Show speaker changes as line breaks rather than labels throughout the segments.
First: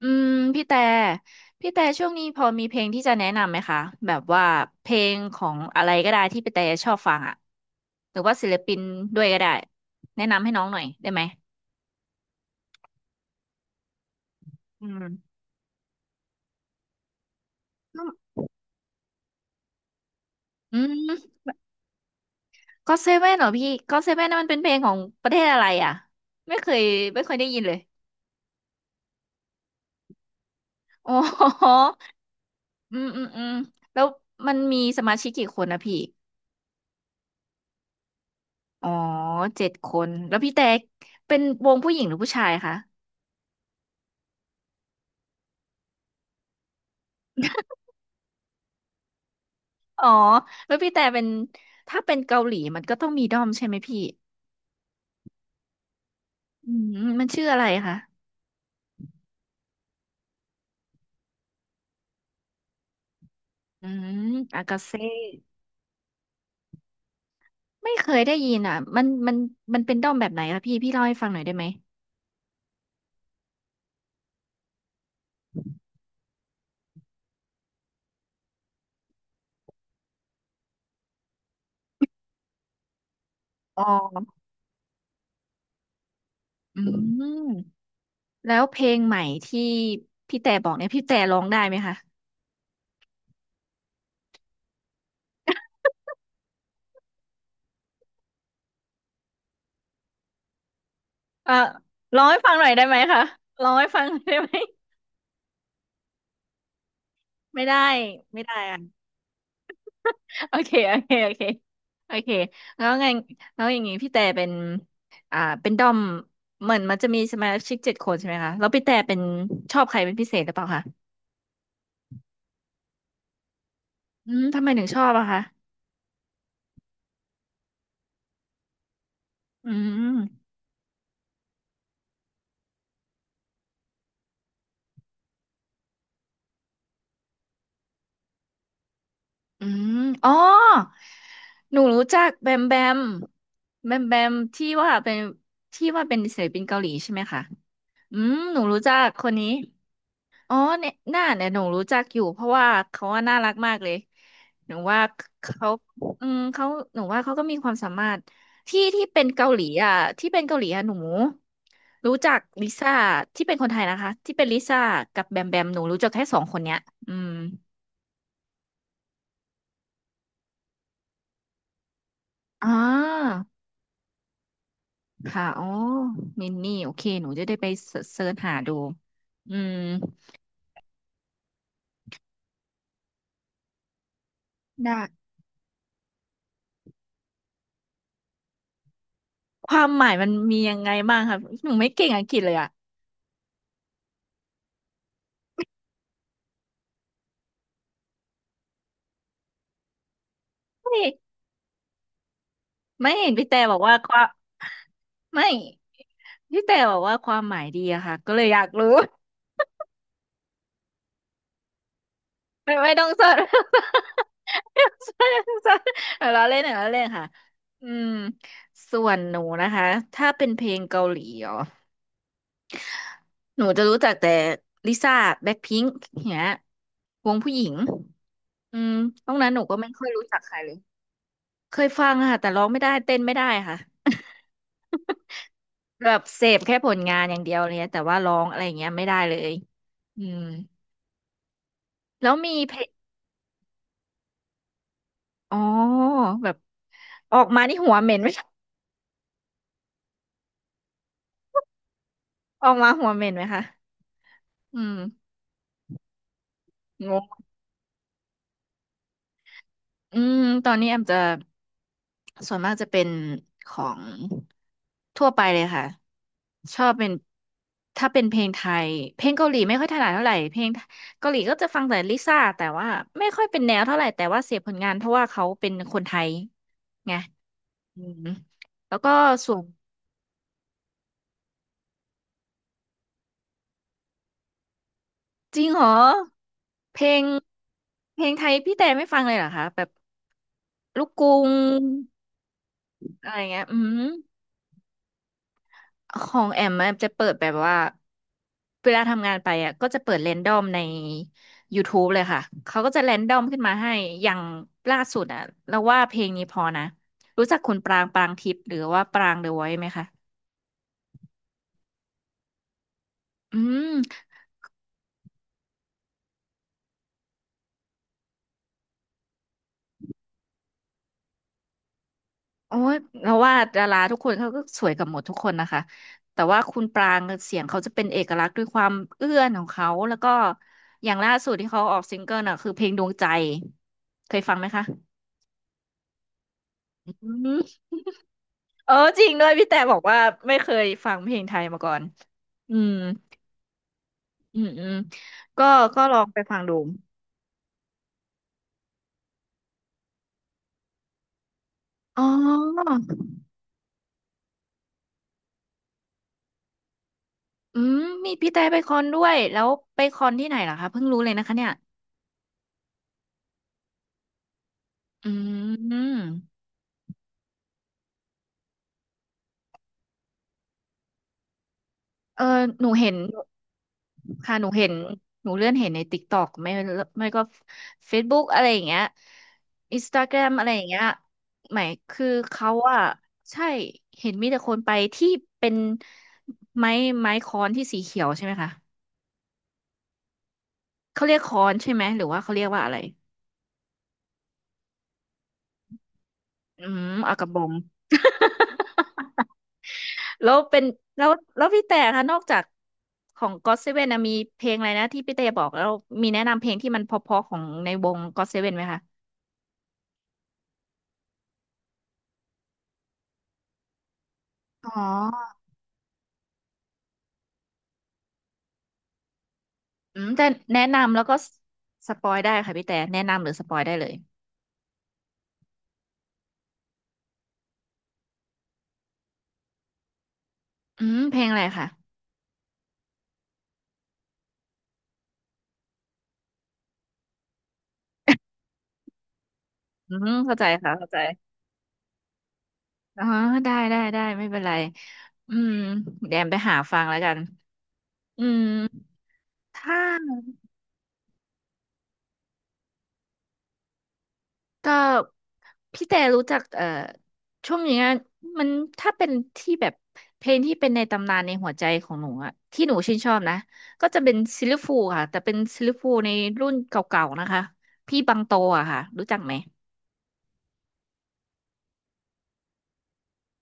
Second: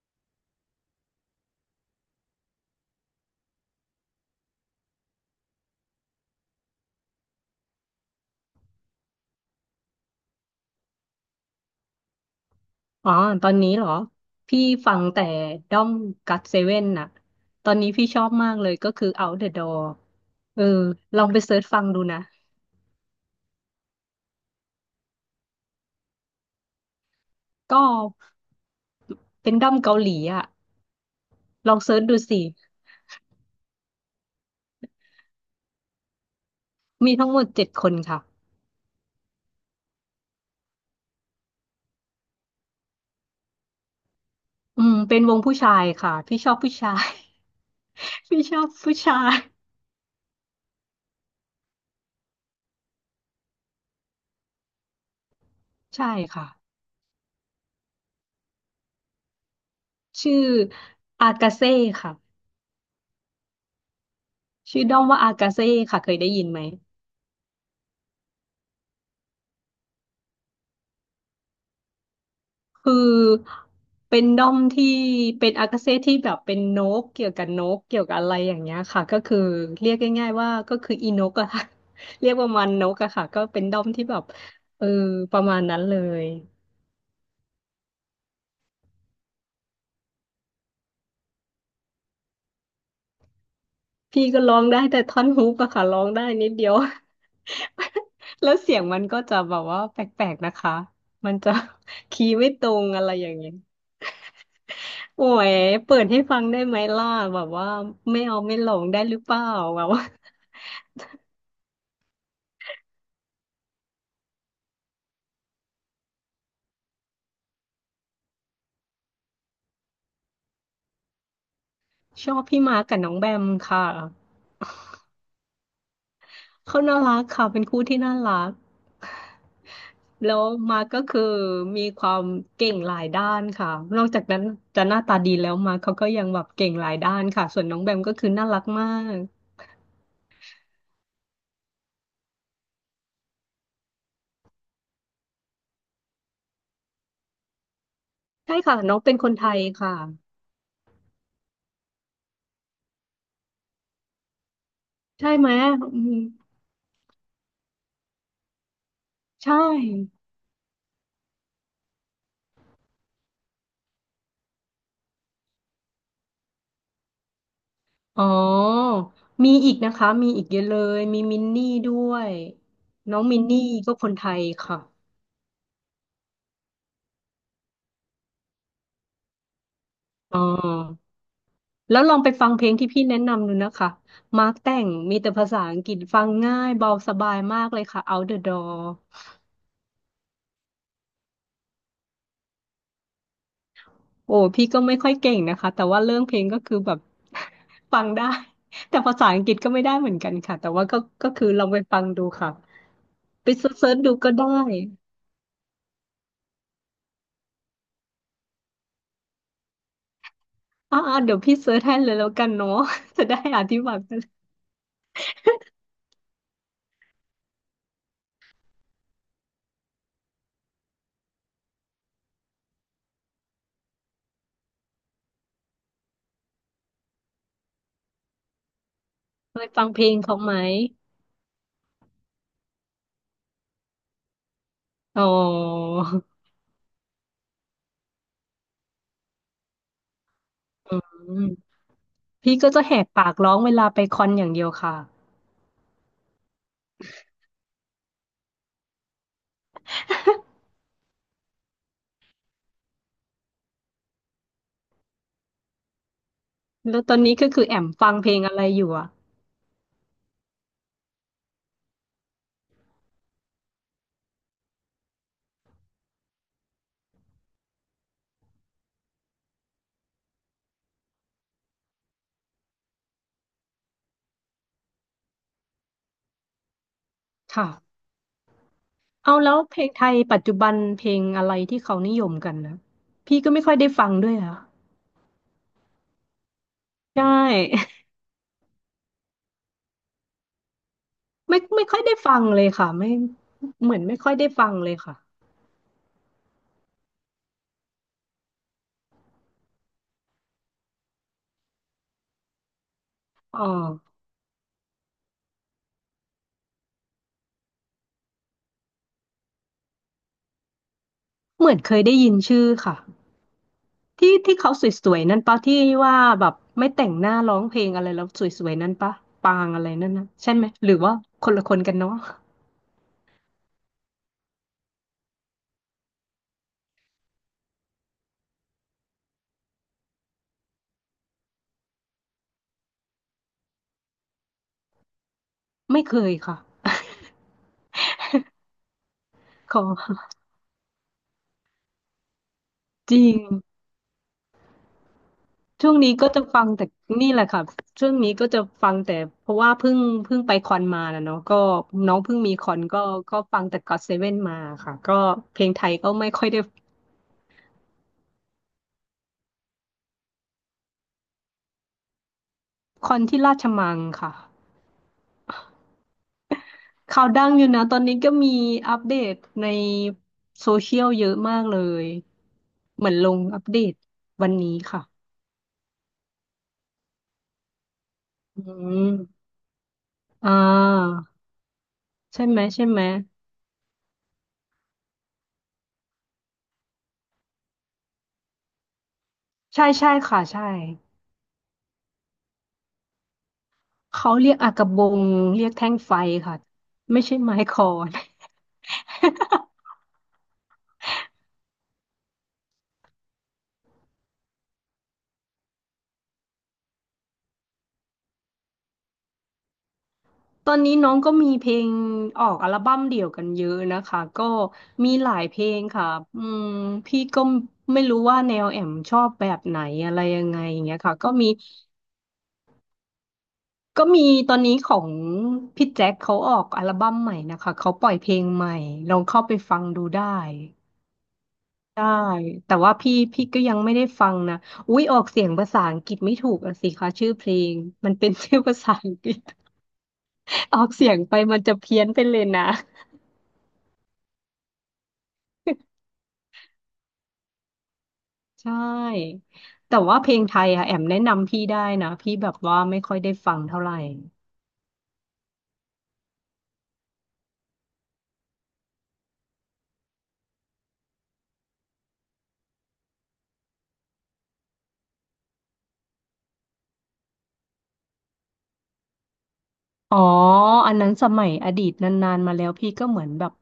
อืมพี่แต่พี่แต่ช่วงนี้พอมีเพลงที่จะแนะนำไหมคะแบบว่าเพลงของอะไรก็ได้ที่พี่แต่ชอบฟังอ่ะหรือว่าศิลปินด้วยก็ได้แนะนำให้น้องหน่อยได้ไหม
อ๋อตอนนี้เหรอ พี่
อื
ฟัง
ม
แต่ด้อมกัดเซเว่นน่ะตอนนี้
ก็
พี่ชอบมากเลยก็คือ Out the Door เออ
อื
ลอง
ม
ไปเสิร์ชฟังดูนะ
ก็เซเว่นเหรอพี่ก็เซเว่นนมันเป็นเพลงของประเทศอะไรอ่ะไม่เคยไม่เคยได้ยินเล
ก็
ย
เป็นด้อมเกาหลีอ่ะ
โอ๋
ล
อ
องเสิร์ชดูสิ
อืมอืมอืมแล้วมันมีสมาชิกกี่คนนะพี่
มีทั้งหมดเจ็ดคนค่ะ
อ๋อเจ็ดคนแล้วพี่แต่เป็นวงผู้หญิงหรือผู้ชายคะ
อืมเป็นวงผู้ชายค่ะพี่ชอบผู้ชาย พี่ชอบผู้ชาย
อ๋อแล้วพี่แต่เป็นถ้าเป็นเกาหลีมันก็ต้องมีด้อมใช่ไหมพี่
ใช่ค่ะ
อืมมันชื่ออะไรคะ
ชื่ออากาเซ่ค่ะ
อืมอากา
ชื่อด้
เซ่
อมว่าอากาเซ่ค่ะเคยได้ยินไหม
ไม่เคยได้ยินอ่ะมันมันเป็นด้อมแบบไหนล่ะพี่พี่เล่าให้ฟังหน่อยได้ไหม
คือเป็นด้อมที่เป็นอากาเซ่ที่แบบเป็นนกเกี่ยวกับนกเกี่ยวกับอะไรอย่างเงี้ยค่ะก็คือเรียกง่ายๆว่าก็คืออีนกอะค่ะ เรียกประมาณนกอะค่ะก็เป็นด้
อ๋
อมที่แบบ
อ
เออประมาณนั้นเลย
อืมแล้วเพลงใหม่ที่พี่แต่บอกเนี่ยพี่แต่ร้องได้ไหมคะ
พี่ก็ร้องได้แต่ท่อนฮุกอะค่ะร้องได้นิดเดียว แล้วเสียงมันก็จะแบบว่าแปลกๆนะคะมัน
เอ
จะ
อ ร้อ
คี
ง
ย์
ให้
ไม่
ฟังห
ต
น่อ
ร
ยได้
ง
ไหม
อะไร
คะ
อย่างเงี้ย
ร้องให้ฟังหน่อยได้ไหม
โอ้ยเปิดให้ฟังได้ไหมล่ะแบบ
ไม่
ว่า
ได้
ไม่เอา
ไม่ได้
ไม่หล
อ่ะ
งได้หรือเปล่าแบบว่า
โอเคโอเค โอเค โอเค แล้วไงแล้วอย่างงี้พี่แต่เป็น เป็นดอมเหมือนมันจะมีสมาชิกเจ็ดคนใช่ไหมคะแล้วพี่แต่เป็นชอบใครเป็นพิเศษหรือเปล่าคะ
ชอบพี่มาร์กกับน้องแบมค่ะ
อืมทำไมถึงชอบอะคะ
เขาน่ารักค่ะเป็นคู่ที่น่ารัก
อื
แล้ว
ม
มาร์กก็คือมีความเก่งหลายด้านค่ะนอกจากนั้นจะหน้าตาดีแล้วมาร์กเขาก็ยังแบบเก่งหลายด้านค่ะส่วนน้องแบมก็คือน่ารักมาก
อืมอ๋อหนูรู้จักแบมแบมแบมแบมที่ว่าเป็นที่ว่าเป็นศิลปินเกาหลีใช่ไหมคะอืม
ใช่
หนู
ค่ะ
รู้
น้
จั
อง
ก
เป็น
ค
คน
น
ไท
นี้
ยค่ะ
อ๋อเนี่ยหน้าเนี่ยหนูรู้จักอยู่เพราะว่าเขาว่าน่ารักมากเลยหนูว่า
ใช่ไหม
เขา
อืม
อืมเขาหนูว่าเขาก็มีความสามารถที่ที่เป็นเกา
ใช่
หลีอ่ะที่เป็นเกาหลีอ่ะหนูรู้จักลิซ่าที่เป็นคนไทยนะคะที่เป็นลิซ่ากับแบมแบมหนูรู้จักแค่สองคนเนี้ยอืม
อ๋อมีอีกนะคะมีอีกเยอะเลยมีมินนี่ด้วย
อ่า
น้องมินนี่ก็คนไทยค่ะ
ค่ะอ๋อมินนี่โอเคหนูจะได้ไปเสิร์ชหาดูอืม
อ๋อ แล้วลองไปฟังเพลงที่พี่แนะนำดูนะคะมาร์คแต่ง
ได้
มีแต่ภาษาอังกฤษฟังง่ายเบาสบายมากเลยค่ะ Out the Door
ความหมายมันมียังไงบ้างคะหนูไม่เก่งอังกฤษเลยอ่ะ
โอ้พี่ก็ไม่ค่อยเก่งนะคะแต่ว่าเรื่องเพลงก็คือแบบ ฟังได้ แต่ภาษาอังกฤษก็ไม่ได้เหมือนกันค่ะ แต่ว่าก็คือลองไปฟังดูค่ะ
ไม่เห็นพี่
ไป
แต่
เซ
บอก
ิ
ว่า
ร์ชๆ
ค
ดู
วาม
ก็ได้
ไม่พี่แต่บอกว่าความหมายดีอะค่ะก็เลยอยากรู้
อ่าๆเดี๋ยวพี่เซิร์ชให้เลยแล้วกันเนาะ
ไม่ไม่ต้อง ส
จะ
ด
ได้อธิบายกัน
ไม่ต้องเสิ รไม่ต้องเสดเอาล้อเล่นเอาล้อเล่นค่ะอืมส่วนหนูนะคะถ้าเป็นเพลงเกาหลีอ๋อหนูจะรู้จักแต่ลิซ่าแบ็คพิงค์เนี้ยวงผู้หญิงอืมนอกนั้น
เค
หนู
ย
ก็
ฟั
ไม่
งเพ
ค่
ล
อย
ง
รู้
เขา
จักใค
ไหม
รเลยเคยฟังค่ะแต่ร้องไม่ได้เต้นไม่ได้ค่ะ
อ๋อ
แบบเสพแค่ผลงานอย่างเดียวเลยนะแต่ว่าร้องอะไรอย่างเงี้ยไม่ได้เลยอืม
อืม
แล้วมี
พี่ก็
เพล
จะ
ง
แหกปากร้องเวลาไปคอนอย่างเดียวค่ะ
อ๋อแบบออกมานี่หัวเหม็นไหม ออกมาหัวเหม็นไหมคะอืม
แล้ว
ง
ตอน
ง
นี้ก็คือแอมฟังเพลงอะไรอยู่อ่ะ
อืมตอนนี้แอมจะส่วนมากจะเป็นของทั่วไปเลยค่ะชอบเป็นถ้าเป็นเพลงไทยเพลงเกาหลีไม่ค่อยถนัดเท่าไหร่เพลงเกาหลีก็จะฟังแต่ลิซ่าแต่ว่าไม่ค่อยเป็นแนวเท่าไหร่แต่ว่าเสพผลงานเพราะว่าเขาเป็นคนไทยไง
ค่ะ
อืมแล้วก็
เอา
ส่
แล้
ว
ว
น
เพลงไทยปัจจุบันเพลงอะไรที่เขานิยมกันนะพี่ก็ไม่ค่อยได้ฟังด้วยอ่ะ
จริงเหรอเพล
ใช
ง
่
เพลงไทยพี่แต่ไม่ฟังเลยเหรอคะแบบลูกกรุง
ไม่ไม่ค่อยได้ฟังเลยค่ะไม่
อะไรเงี้ยอื
เหมือ
ม
นไม่ค่อยได้ฟังเลยค่ะ
ของแอมมันจะเปิดแบบว่าเวลาทำงานไปอ่ะก็จะเปิดแรนดอมใน YouTube เลยค่ะเขาก็จะแรนดอมขึ้
อ๋
น
อ
มาให้อย่างล่าสุดอ่ะเราว่าเพลงนี้พอนะรู้จักคุณปรางปรางทิพย์หรือว่าปรางเดอะไว c ์ไหมคะ
เหมือนเคยได้ยินชื่อค่ะ
อืม
ที่ที่เขาสวยๆนั่นปะที่ว่าแบบไม่แต่งหน้าร้องเพลงอะไรแล้วสวยๆนั่นปะปางอะไรนั่นนะใช่ไหมหรือว่าคนละคนกันเนาะ
โอ้ยเราว่าดาราทุกคนเขาก็สวยกับหมดทุกคนนะคะแต่ว่าคุณปรางเสียงเขาจะเป็นเอกลักษณ์ด้วยความเอื้อนของเขาแล้วก็อย่างล่าสุดที่เขาออกซิงเกิลน่ะคือเพลงดวงใจเคยฟังไหมคะ
ไม่เคยค่ะ
อืมเออจริงด้วยพี่
ข
แต่
อ
บอกว่าไม่เคยฟังเพลงไทยมาก่อนอืม
จริง
อืมอืมก็
ช่วงนี้
ลอง
ก็
ไป
จะ
ฟัง
ฟัง
ดู
แต่นี่แหละค่ะช่วงนี้ก็จะฟังแต่เพราะว่าเพิ่งไปคอนมานะเนาะก็น้อง
อ๋อ
เพิ่งมีคอนก็ก็ฟังแต่ก็อตเซเว่นมาค่ะก็เพลงไทยก็ไม่ค่อยได้
อืมมีพี่แต่ไปคอนด้วยแล้วไปคอนที่ไหนเหรอคะเพิ่งรู้เลยนะคะเนี่ย
คอนที่ราชมังค่ะ
อืม
ข่าวดังอยู่นะตอนนี้ก็มีอัปเดตในโซเชียลเยอะมากเลย
เออหนู
เหมื
เห็
อน
น
ลงอัปเดตวัน
ค่ะหนู
นี้
เห็น
ค่ะ
หนูเลื่อนเห็นในติ๊กต็อกไม่ไม่ก็เฟซบุ๊กอะ
อื
ไรอย่างเงี้ย
ม
อินสตาแกร
อ่
มอะไรอย่างเงี้ย
า
หมายคือ
ใช่ไหม
เขา
ใช่ไห
อะ
ม
ใช่เห็นมีแต่คนไปที่เป็นไม้ไม้ค้อนที่สีเขียวใช่ไหมคะ
ใช่ใช่ค่ะใช่
เขาเรียกค้อนใช่ไหมหรือว่าเขาเรียกว่าอะไร
เขาเรียกอากะบงเรียกแท่งไฟค่ะ
อืม
ไม่
เอา
ใช่
กระ
ไม้
บอง
คอน
แล้วเป็นแล้วแล้วพี่แต่คะนอกจากของ g o ว่นนะมีเพลงอะไรนะที่พี่แต่บอกแล้วมีแนะนำเพลงที่มันเพราะๆของในวง g o ่นไหมคะ
ตอนนี้น้องก็มีเพลงออกอัลบั้มเดี่ยวกันเยอะนะคะก็
อ๋อ
มีหลายเพลงค่ะอืมพี่ก็ไม่รู้ว่าแนวแอมชอบแบบไหนอะ
อื
ไร
ม
ยั
แต่
งไงอ
แนะ
ย่างเงี้ย
นำ
ค่ะ
แล้ว
ก็
ก็
มี
สปอยได้ค่ะพี่แต่แนะนำหรือสปอยได้
ก็
เลย
มีตอนนี้ของพี่แจ็คเขาออกอัลบั้มใหม่นะคะเขาปล่อยเพลงใหม่ลองเข้าไปฟังดูได้
อืมเพลงอะไรค่ะ
ได้แต่ว่าพี่ก็ยังไม่ได้ฟังนะอุ๊ยออกเสียงภาษาอังกฤษไม่ถูกอะสิคะชื่อเพลงมันเป็น ชื่อภาษาอังกฤษ
อืมเข้าใจ
ออก
ค่ะเข้า
เสีย
ใจ
งไปมันจะเพี้ยนไปเลยนะ
อ๋อได้ได้ได้ไม่เป็นไรอืมแดมไปหาฟังแล้วกันอื
ใช
ม
่แต่
ถ้า
ว่าเพลงไทยอะแอมแนะนำพี่ได้นะพี่แบบว่าไม่ค่อยได้ฟังเท่าไหร่
ก็พี่แต่รู้จักช่วงนี้อะมันถ้าเป็นที่แบบเพลงที่เป็นในตำนานในหัวใจของหนูอะที่หนูชื่นชอบนะก็จะเป็นซิลลิฟูลค่ะแต่เป็นซิลลิฟูลในรุ่นเก่าๆนะคะพี่บังโตอะค่ะรู้จักไหม
อ๋ออันนั้นสมัยอดีตนานๆมาแล้วพี่ก็เหมือนแบบ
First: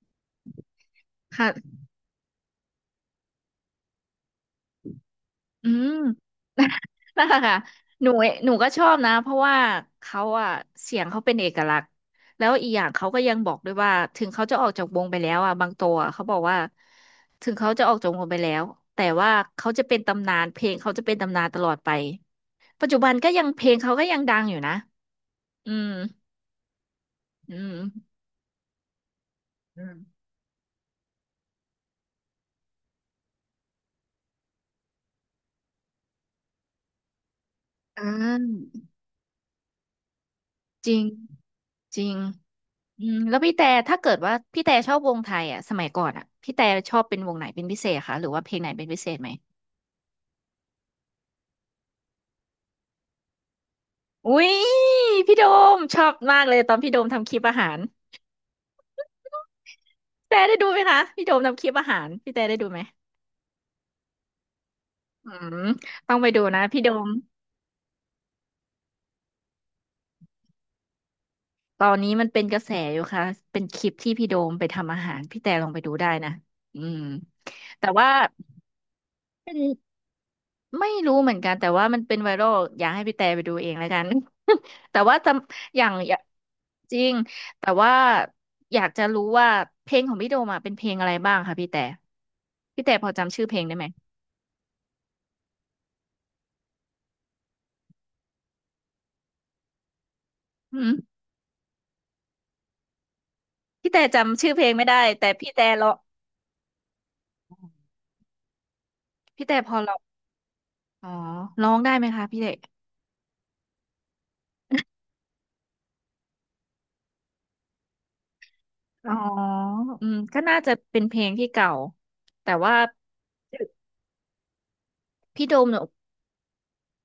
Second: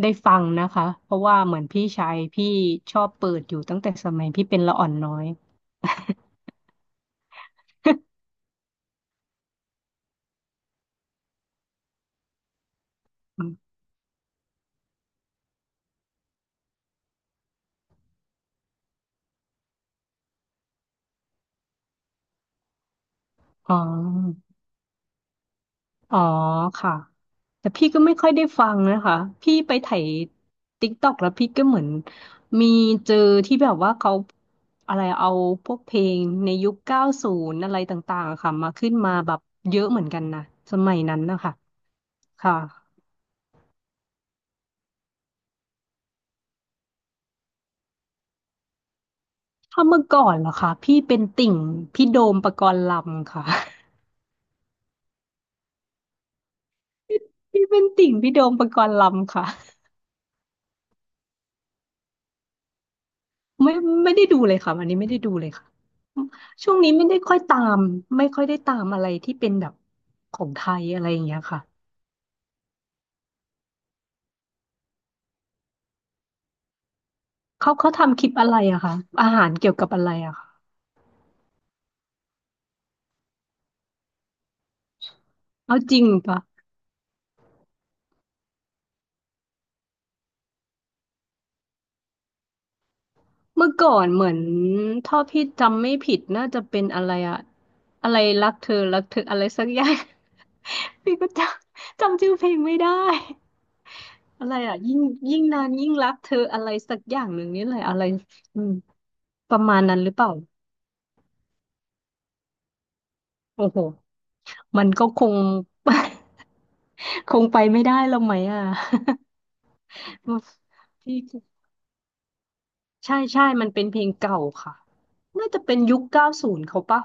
ได้ฟังนะคะเพราะว่าเหมือนพี่ชายพี่ชอบเปิดอยู่ตั้งแต่สมัยพี่เป็นละอ่อนน้อย
อืม นั่นแหละค่ะหนูหนูก็ชอบนะเพราะว่าเขาอะเสียงเขาเป็นเอกลักษณ์แล้วอีกอย่างเขาก็ยัง
อ
บอกด้ว
ม
ยว่าถึงเขาจะออกจากวงไปแล้วอะบางตัวอะเขาบอกว่าถึงเขาจะออกจากวงไปแล้วแต่ว่าเขาจะเป็นตำนานเพลงเขาจะเป็นตำนานตลอดไปปัจจุบันก็ยังเพล
อ๋อ
งเขาก็ยังดังอยู่นะอืม
อ๋อค่ะ
อื
แต่
ม
พี่ก็ไม่ค่อยได้ฟังนะคะพี่ไป
อื
ไถ
ม
ติ๊กต็อกแล้วพี่ก็เหมือนมีเจอที่แบบว่าเขาอะไรเอาพวกเพลงในยุคเก้าศูนย์อะไร
อ่
ต่างๆอะค่ะมา
า
ขึ้นมาแบบเยอะเหมือนกันนะส
จ
มั
ริ
ย
ง
นั้นนะคะ
จริง
ค่ะ
อืมแล้วพี่แต่ถ้าเกิดว่าพี่แต่ชอบวงไทยอ่ะสมัยก่อนอ่ะพี่แต่ชอบเป็นวงไหนเป็นพิเศษคะหรือว่าเพลงไหนเป็นพิเศษไหม
ถ้าเมื่อก่อนเหรอคะพี่เป็นติ่งพี่โดมปกรณ์ลำค่ะ
อุ้ยพี่โดมชอบมากเลยตอนพี่โดมทำคลิป อา
พี่
หาร
เป็นติ่งพี่โดมปกรณ์ลำค่ะ
พี่แต่ได้ดูไหมคะพี่โดมทำคลิปอาหารพี่แต่ได้ดูไหม
ไม่ไม่ได้ดูเลยค่ะวันนี้ไม่ได้
อื
ดูเลย
ม
ค่ะ
ต้องไปดูนะ
ช่วง
พี่โด
นี้ไม่
ม
ได้ค่อยตามไม่ค่อยได้ตามอะไรที่เป็นแบบของไทยอะไรอย่างเงี้ยค่ะ
ตอนนี้มันเป็นกระแสอยู่ค่ะเป็นคลิปที่พี่โดมไปทำอาหารพี่แต่ลองไปดูได้นะอืม
เขา
แต่
เขา
ว่า
ทำคลิปอะไรอะคะอาหารเกี่ยวกับอะไรอะคะ
ไม่รู้เหมือนกันแต่ว่ามันเป็นไวรัลอยากให้พี่แต่ไปดูเองแล้วกัน แต่ว่าจำ
เอา
อย่าง
จริง
อย่า
ปะ
จริงแต่ว่าอยากจะรู้ว่าเพลงของพี่โดมอะเป็นเพลงอะไรบ้างคะพี่แต่พี่แต่พอจำชื่อเพลง
เมื่อ
ได้ไหม
ก่อนเหมือนถ้าพี่จำไม่ผิดน่าจะเป็นอะไรอะอะไรรักเธอรักเธออะไรสักอย่าง
อืม
พี่ก็จำชื่อเพลงไม่ได้
พี่แต่จำ
อะ
ชื่อ
ไร
เพลง
อะ
ไม่
ยิ่ง
ได้แต่
ยิ่ง
พี่
นา
แต่
น
ร้
ยิ่
อ
ง
ง
รักเธออะไรสักอย่างหนึ่งนี่แหละอะไรอืม
พี่
ป
แต่
ระ
พ
มา
อ
ณ
ร้อ
นั้น
ง
หรือเปล่า
อ๋อร้องได้ไหมคะพี่แต่
โอ้โห มันก็คง คงไปไม่ได้แล้วไหมอ่ะ
อ๋ออืมก็ น่าจะเป็นเพ
พี่
ลงที่เก่าแต่ว่า
ใช่ใช่มันเป็นเพลงเก่าค่ะ
พี่
น่า
โด
จะ
ม
เป็
เนี่
น
ย
ยุคเก้าศูนย์เขาปะ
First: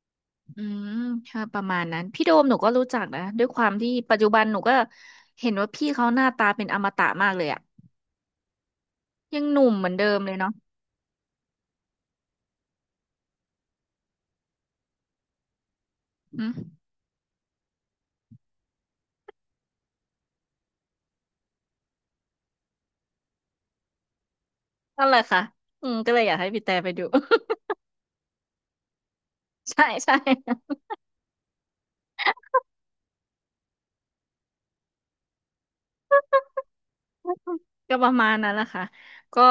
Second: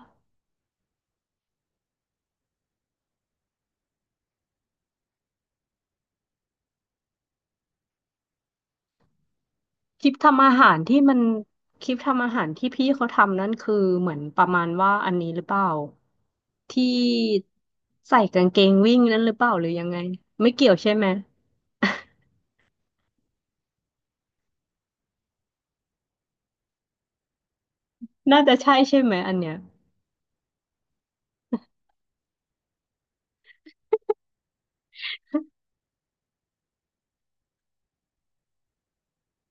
อืมค่ะประมาณนั้นพี่โดมหนูก็รู้จักนะด้วยความที่ปัจจุบันหนูก็เห็นว่าพี่เขาหน้าตาเป็นอมตะมากเลยอะยังหนุ่มเหมือน
ค
เดิ
ลิป
มเลย
ทำ
เนาะ
อาหารที่มันคลิปทำอาหารที่พี่เขาทำนั่นคือเหมือนประมาณว่าอันนี้หรือเปล่า
อืม
ที่ใส่กางเกงวิ่งนั่นหรือเปล่าหรือยังไงไม่เกี่ยวใช่ไหม
นั่นแหละค่ะอืมก็เลยอยากให้พี่แต่ไปดู
น่าจะใช่ใช่ไหมอันเนี้ย
ใช่ใช่ก็ประมาณนั้นแหละค่ะก็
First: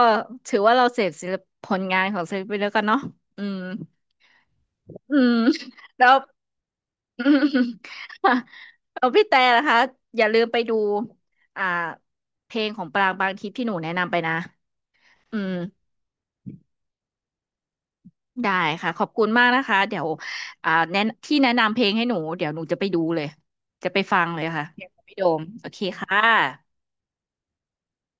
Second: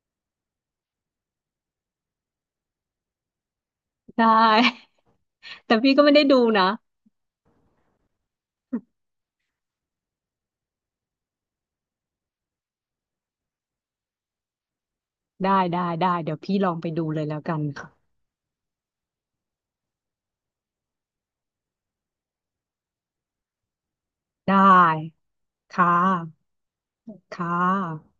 ถือว่าเราเสพศิลปผลงานของศิลปินแล้วกันเนาะอืม
ได้
อืม
แต่พี่ก็
แล้
ไม่
ว
ได้ดูนะ
อืมค่ะเอาพี่แต่นะคะอย่าลืมไปดูอ่าเพลงของปรางบางทิพย์ที่หนูแนะนำไปนะอืม
ได้ได้ได้เดี๋ยวพี่ลองไปดูเลยแล้วกันค่ะ
ได้ค่ะขอบคุณมากนะคะเดี๋ยวอ่าแนะที่แนะนำเพลงให้หนูเดี๋ยวหนูจะไปดูเลยจะไปฟังเลย
ได้
ค่ะเดี๋ยวไปโดมโอเค
ค่
ค่ะ
ะค่ะ